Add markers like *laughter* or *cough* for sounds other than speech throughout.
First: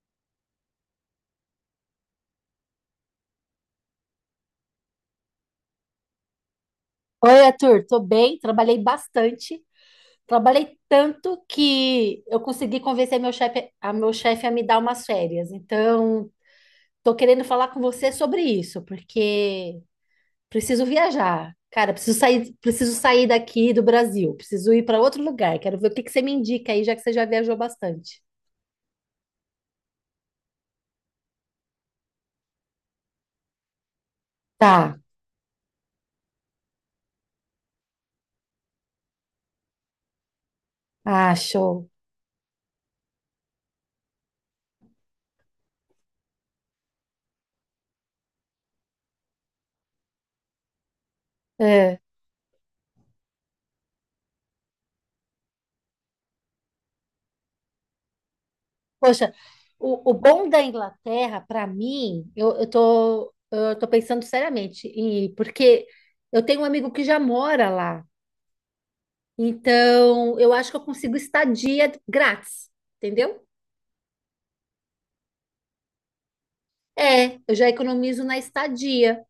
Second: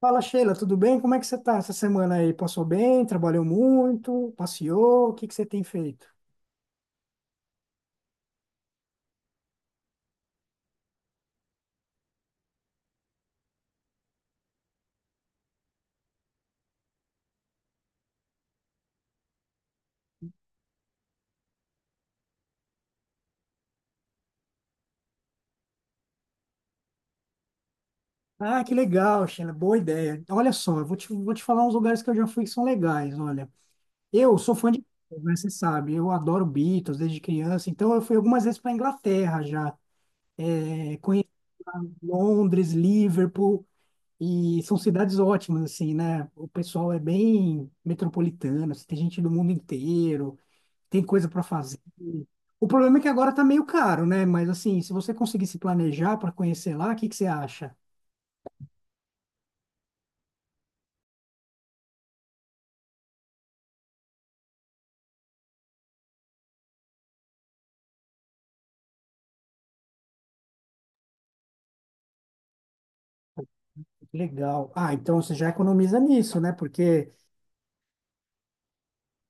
Fala, Sheila, tudo bem? Como é que você tá essa semana aí? Passou bem? Trabalhou muito? Passeou? O que que você tem feito? Oi, Arthur, tô bem, trabalhei bastante, trabalhei tanto que eu consegui convencer a meu chefe a me dar umas férias. Então, tô querendo falar com você sobre isso, porque preciso viajar. Cara, preciso sair daqui do Brasil, preciso ir para outro lugar. Quero ver o que que você me indica aí, já que você já viajou bastante. Ah, que legal, Sheila, boa ideia. Olha só, eu vou te falar uns lugares que eu já fui que são legais, olha. Eu sou fã de Tá, Beatles, né? Você sabe, eu adoro Beatles desde criança, então eu fui algumas vezes para Inglaterra já. Eu conheci ah, show. Londres, Liverpool, e são cidades ótimas, assim, né? O pessoal é bem metropolitano, assim, tem gente do mundo inteiro. Tem coisa para fazer. O problema é que agora tá meio caro, né? Mas assim, se você conseguir se planejar para conhecer lá, o que que você acha? Poxa, o bom da Inglaterra, para mim, eu tô pensando seriamente, e porque eu tenho um amigo que já mora lá, então eu acho que eu consigo estadia grátis, entendeu? Legal. Ah, então você já economiza nisso, né? Porque. É, eu já economizo na estadia.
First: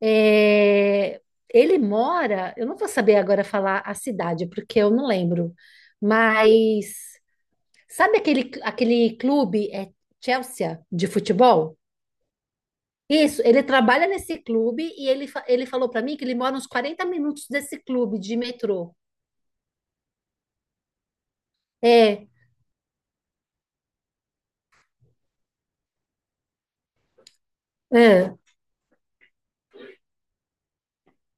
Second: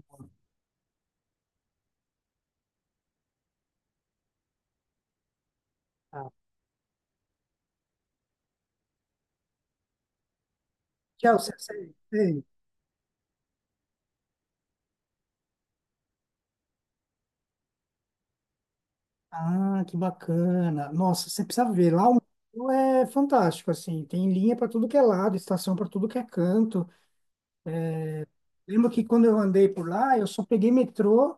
É, ele mora, eu não vou saber agora falar a cidade, porque eu não lembro, Ah, mas sabe aquele clube, Chelsea, de tchau, você, futebol? você- você- Isso, ele trabalha nesse clube e ele falou para mim que ele mora uns 40 minutos desse clube de metrô. Ah, que bacana. Nossa, você precisa ver. Lá o É, museu é fantástico, assim. Tem linha para tudo que é lado, estação para tudo que é canto. é, Lembro que quando eu andei por lá, eu só peguei metrô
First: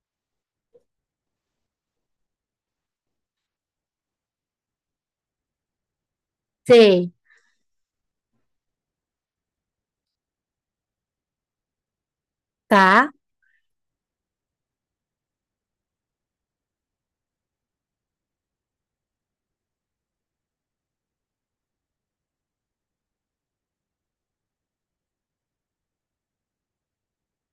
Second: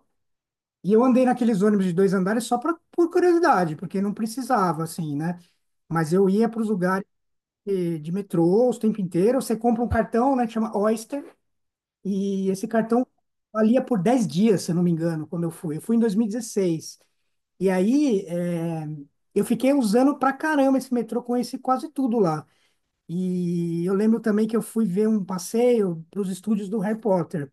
e eu andei naqueles ônibus de dois andares só pra, por curiosidade, porque não precisava, assim, né? Mas eu ia para os lugares sei, de metrô o tempo inteiro. Você compra um cartão, né, que chama Oyster, e esse cartão tá? valia por 10 dias, se eu não me engano, quando eu fui. Eu fui em 2016. E dezesseis. E aí, é, eu fiquei usando pra caramba esse metrô, conheci quase tudo lá. E eu lembro também que eu fui ver um passeio para os estúdios do Harry Potter.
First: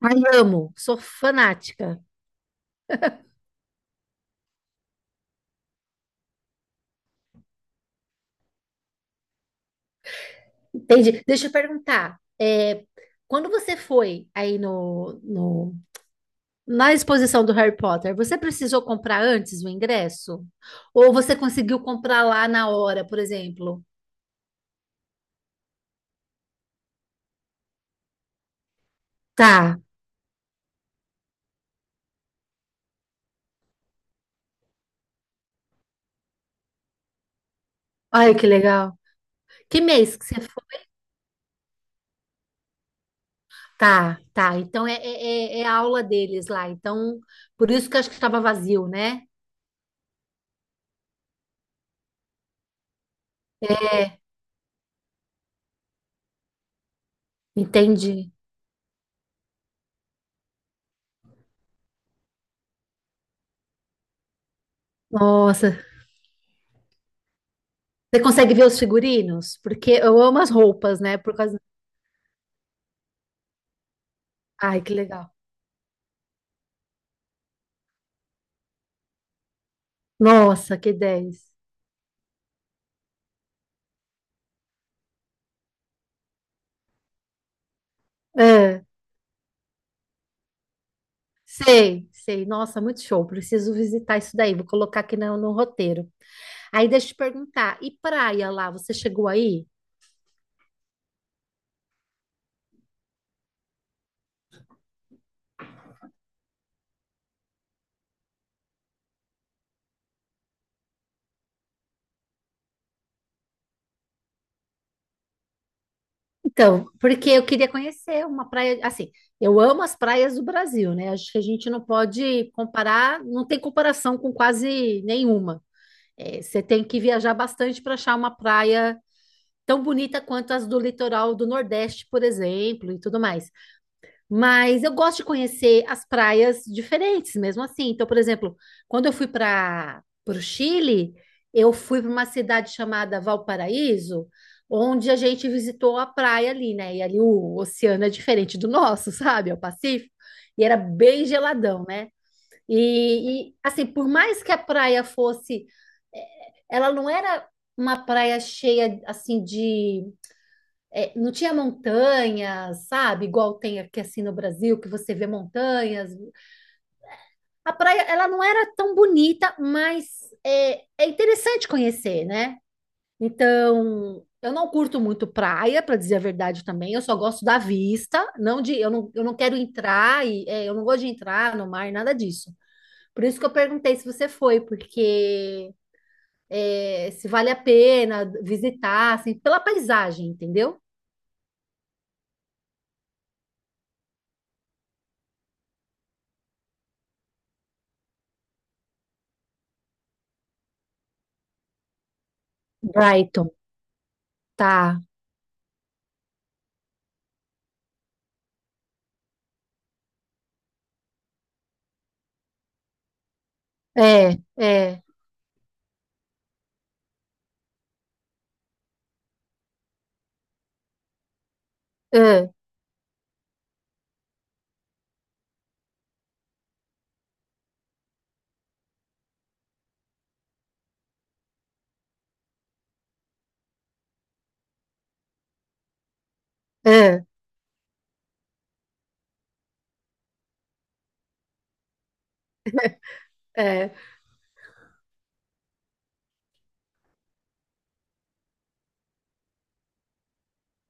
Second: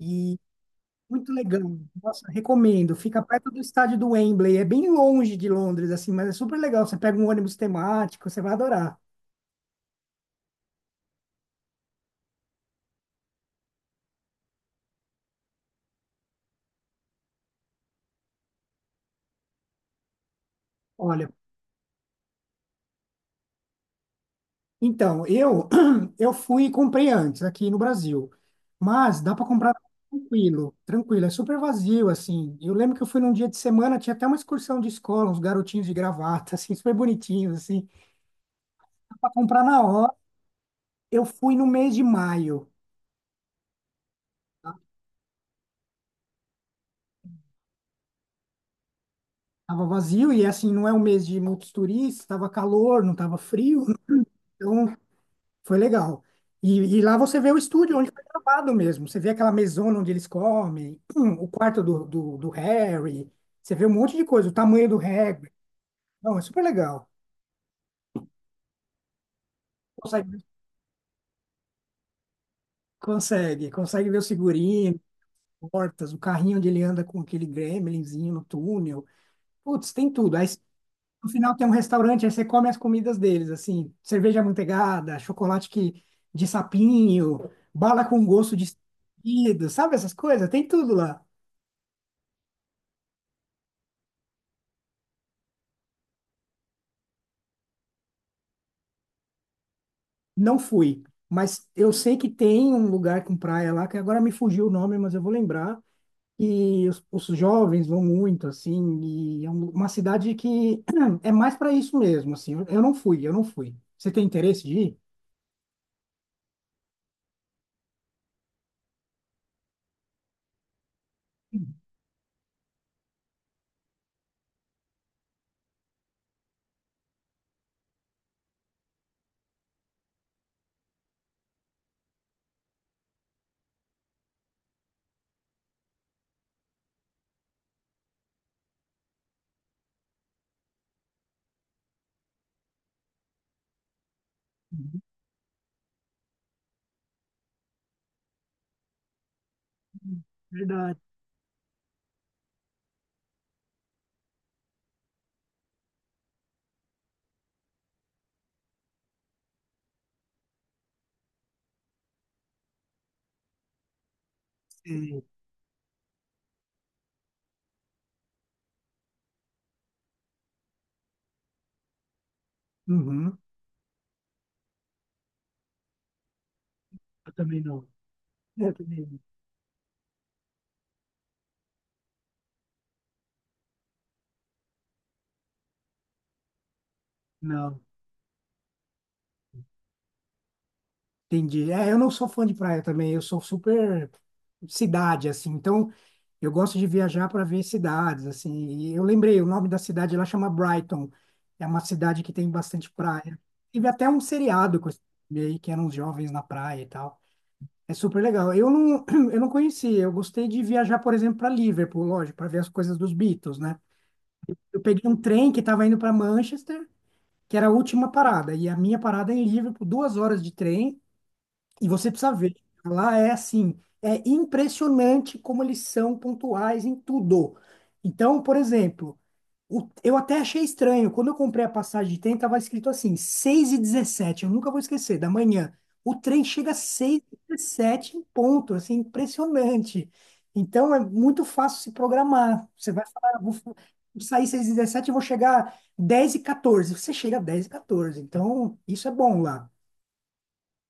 Ai, E amo, sou muito legal. fanática. Nossa, recomendo. Fica perto do estádio do Wembley. É bem longe de Londres, assim, mas é super legal. Você pega um ônibus temático, você vai adorar. Entendi. Deixa eu perguntar, é, quando você foi aí na exposição do Harry Potter, você precisou comprar antes o ingresso? Ou Olha, você conseguiu comprar lá na hora, por exemplo? então, eu *clears throat* eu fui e comprei antes aqui no Brasil, mas dá para comprar Tá. tranquilo, tranquilo, é super vazio assim. Eu lembro que eu fui num dia de semana, tinha até uma excursão de escola, uns garotinhos de gravata, *laughs* assim, super bonitinhos assim, Ai, que legal. para comprar Que na hora. mês que você foi? Eu fui no mês de maio, Tá, tá. tá? Então é a aula deles lá. Então, por isso que eu acho que estava vazio, né? Tava vazio e assim não é um mês de muitos turistas, tava calor, não tava frio, *laughs* É, então foi legal. E lá você vê o estúdio onde foi entendi. gravado mesmo. Você vê aquela mesona onde eles comem, o quarto do Harry. Você vê um monte de coisa, o tamanho do Hagrid. Nossa. Não, é super legal. Você consegue ver os figurinos? Porque eu Consegue, amo as roupas, né? Por causa. consegue, consegue ver o Ai, que figurino, legal. portas, o carrinho onde ele anda com aquele gremlinzinho no túnel. Putz, tem tudo. Aí Nossa, que no dez. final tem um restaurante, aí você come as comidas deles, assim, cerveja amanteigada, chocolate que, de sapinho, bala com gosto de É, escolhido, sabe essas coisas? Tem tudo lá. sei, sei. Nossa, muito show. Preciso visitar isso daí. Vou colocar aqui no roteiro. Aí deixa eu te perguntar. E praia lá? Você chegou aí? Não fui, mas eu sei que tem um lugar com praia lá, que agora me fugiu o nome, mas eu vou lembrar. E os jovens vão muito, assim, e é uma cidade que *clears throat* é mais para isso mesmo, assim. Eu não fui, eu não fui. Você tem interesse de ir? Então, porque eu queria conhecer uma praia, assim, eu amo as praias do Brasil, né? Acho que a gente não pode comparar, não tem comparação com quase nenhuma. É, você tem que viajar bastante para achar uma praia tão bonita quanto as do litoral do Nordeste, por exemplo, e tudo mais. Mas eu gosto de conhecer as praias diferentes, mesmo assim. Então, por exemplo, quando eu fui para o Chile, eu fui para uma cidade chamada Valparaíso, Uhum. onde a gente visitou a praia ali, né? E ali o oceano é diferente do nosso, *laughs* sabe? É o Pacífico. E era Verdade, bem geladão, né? E assim, por mais que a praia fosse, ela não era uma praia cheia assim de é, não tinha montanhas, sabe? Igual tem aqui assim no Brasil, que você sim. vê montanhas. A praia, ela não era tão bonita, mas é, é interessante conhecer, né? Uhum. Então, eu não curto muito praia, para dizer a verdade também. Eu só Eu gosto da também não. vista, não É, de, também eu não quero entrar e é, eu não gosto de entrar no mar, nada disso. Por isso que eu perguntei se você foi, porque é, se vale a não. pena visitar, assim, pela paisagem, entendeu? Entendi. É, eu não sou fã de praia também, eu sou super cidade, assim. Então, eu gosto de viajar para ver cidades, assim. E eu lembrei, o nome da cidade lá chama Brighton. É uma cidade que tem bastante praia. Brighton, Tive até um seriado com esse tá. filme aí, que eram os jovens na praia e tal. É super legal. Eu não, *clears throat* eu não conhecia, eu gostei de viajar, por exemplo, para Liverpool, lógico, para ver as coisas dos Beatles, né? É, Eu é, peguei um trem que estava indo para Manchester, que era a última parada, e a minha parada é em Liverpool, 2 horas de trem. E você precisa é, ver, lá é assim, é impressionante como eles são pontuais em tudo. Então, por exemplo, eu até achei estranho, quando eu comprei a passagem de trem, tava escrito assim, 6h17, eu nunca vou esquecer, da manhã. O trem chega às é, 6h17 em ponto, assim, impressionante. Então, é muito fácil se programar. Você vai falar, "Ah, vou é. sair 6h17 e vou chegar dez e 14. Você chega dez e 14, então isso é bom lá."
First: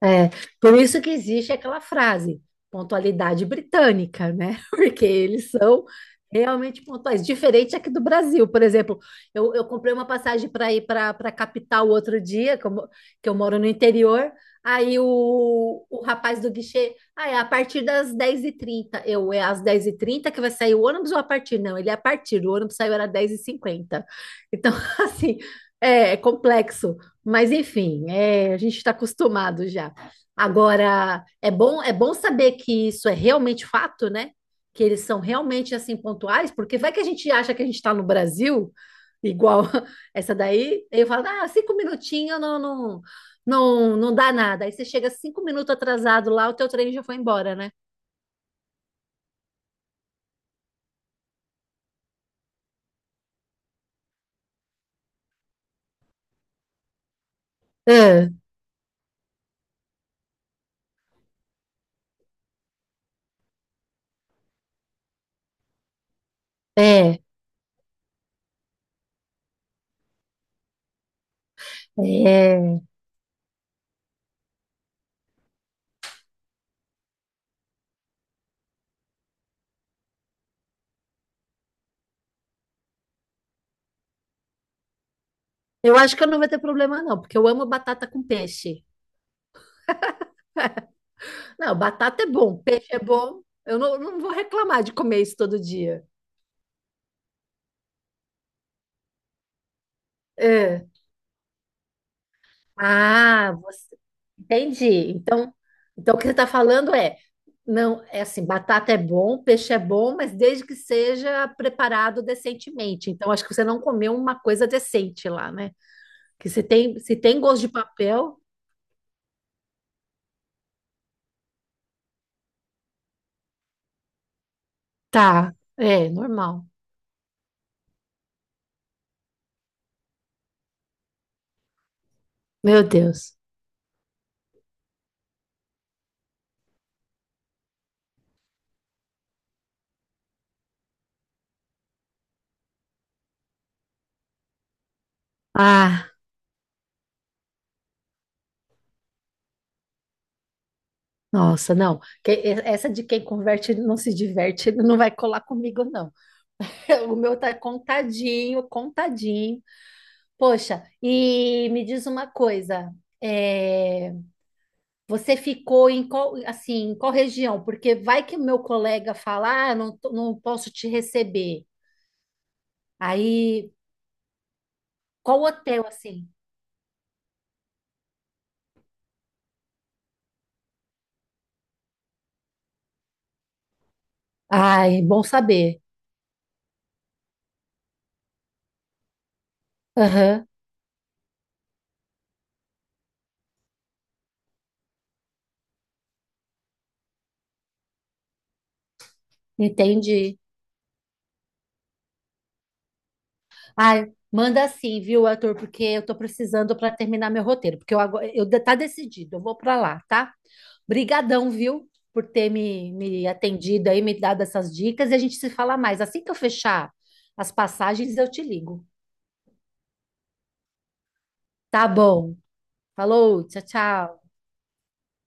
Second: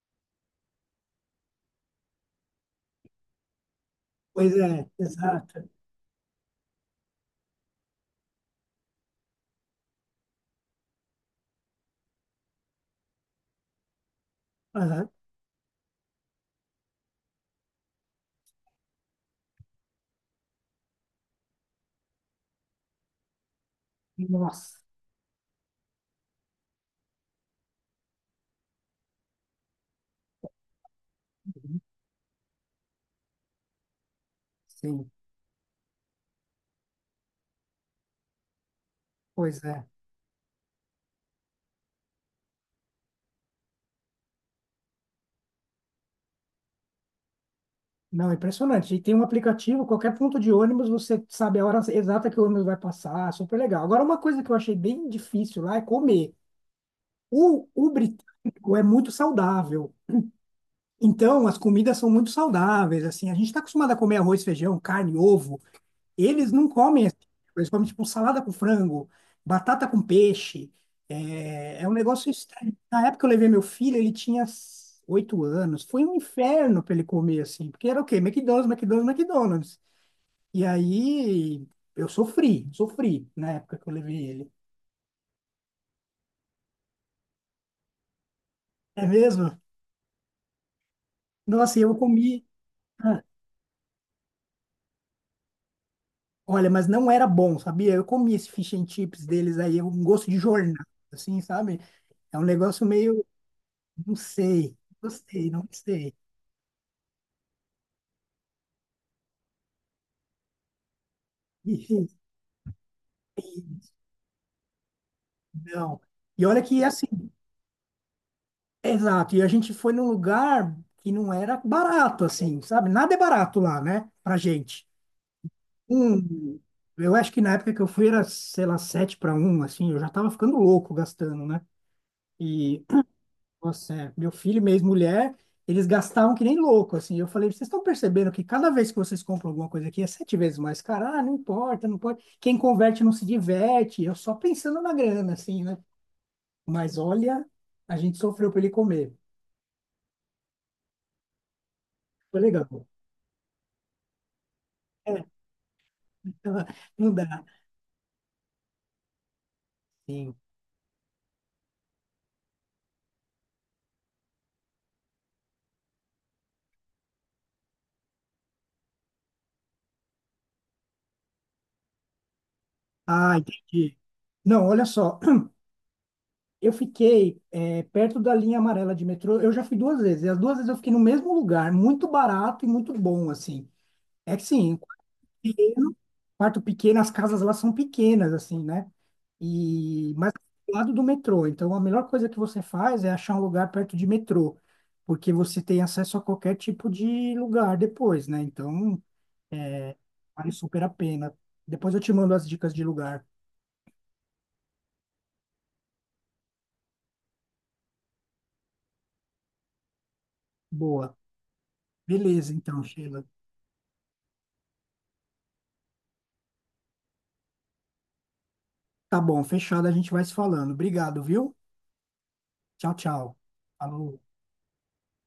É, por isso que existe aquela frase, pontualidade britânica, Pois né? *laughs* é, Porque eles exato. são realmente pontuais. Diferente aqui do Brasil, por exemplo, eu comprei uma passagem para ir para a capital outro dia, que eu moro no interior. Aí Aham. o rapaz do guichê, ah, é a partir das 10h30. É às 10h30 que vai sair o ônibus ou a partir? Não, ele é a partir, o ônibus saiu era 10h50. Então, Nossa, *laughs* assim, é complexo. Mas enfim, é, a gente está acostumado já. Agora, é bom saber que isso é realmente fato, né? Que eles sim, são realmente assim pontuais, porque vai que a gente acha que a gente está no Brasil, igual pois é. *laughs* essa daí, aí eu falo, ah, cinco minutinhos não, não, não, não dá nada. Aí você chega 5 minutos atrasado lá, o teu trem já foi embora, né? Não, é impressionante. E tem um aplicativo, qualquer ponto de ônibus, você sabe a hora exata que o ônibus vai passar, super legal. Agora, uma coisa que eu achei bem difícil lá é comer. O É, britânico é muito saudável. Então, as comidas são muito saudáveis, assim. A gente está acostumado a comer arroz, feijão, carne, ovo. Eles não comem esse é, tipo, eles comem tipo salada com frango, batata com peixe. É, é um negócio estranho. é. Na época que eu levei meu filho, ele tinha 8 anos. Foi um inferno para ele comer assim, porque era o quê? McDonald's, McDonald's, McDonald's. E aí eu sofri, sofri na época que eu levei ele. Eu acho que eu não vou ter problema, não, porque eu amo batata com peixe. É mesmo? Não, Nossa, e eu batata é comi. bom, peixe é Ah, bom. Eu não, não vou reclamar de comer isso todo dia. olha, mas não era bom, sabia? Eu comi esse fish and chips deles aí, um gosto de jornal, É. assim, sabe? É um negócio meio, Ah, não sei, não entendi. sei, Então, não sei. então o que você está falando é, não, é assim, batata é bom, peixe é bom, mas desde que seja E- preparado decentemente. Então, acho que você não e- comeu uma coisa decente lá, né? Não. E Que olha se que tem, assim, se tem gosto de papel, exato. E a gente foi num lugar que não era barato, assim, sabe? Nada é barato lá, né? Pra gente. tá, é Um, normal. eu acho que na época que eu fui era, sei lá, 7 para um assim, eu já tava ficando louco gastando, né? Meu E, Deus. nossa, é, meu filho e minha ex-mulher, eles gastavam que nem louco, assim. Eu falei, vocês estão percebendo que cada vez que vocês compram alguma coisa aqui é 7 vezes mais cara? Ah, não importa, não pode. Quem converte não se diverte. Eu só pensando na grana, assim, né? Ah, Mas olha, a gente sofreu para ele comer. nossa, não. Foi legal. Essa de quem converte não se diverte, não vai É, colar comigo, não. *laughs* *laughs* não O meu dá. tá contadinho, contadinho. Sim. Poxa, e me diz uma coisa. É... Você ficou em qual, assim, em qual região? Porque vai que meu colega falar, ah, não, não posso te receber. Ah, Aí, entendi. Não, olha só. qual *clears throat* hotel, assim? Eu fiquei é, perto da linha amarela de metrô. Eu já fui 2 vezes. E as 2 vezes eu fiquei no mesmo lugar, muito barato e muito bom, assim. É que sim, Ai, bom saber. pequeno, quarto pequeno, as casas lá são pequenas, assim, né? E, mas Aham, do lado do metrô. Então, a melhor coisa que você faz é achar um lugar perto de metrô, porque você tem acesso a qualquer tipo de lugar depois, né? Então, é, entendi. vale super a pena. Depois eu te mando as dicas de lugar. Ai, manda assim, viu, Arthur? Porque eu tô precisando para terminar meu roteiro, porque eu agora, tá decidido, eu vou para lá, tá? Boa. Brigadão, viu, por ter Beleza, então, me, Sheila. me atendido aí, me dado essas dicas e a gente se fala mais. Assim que eu fechar as passagens, eu te ligo. Tá bom, fechado, a gente vai se falando. Obrigado, viu? Tá bom. Tchau, tchau. Falou, tchau, tchau. Falou.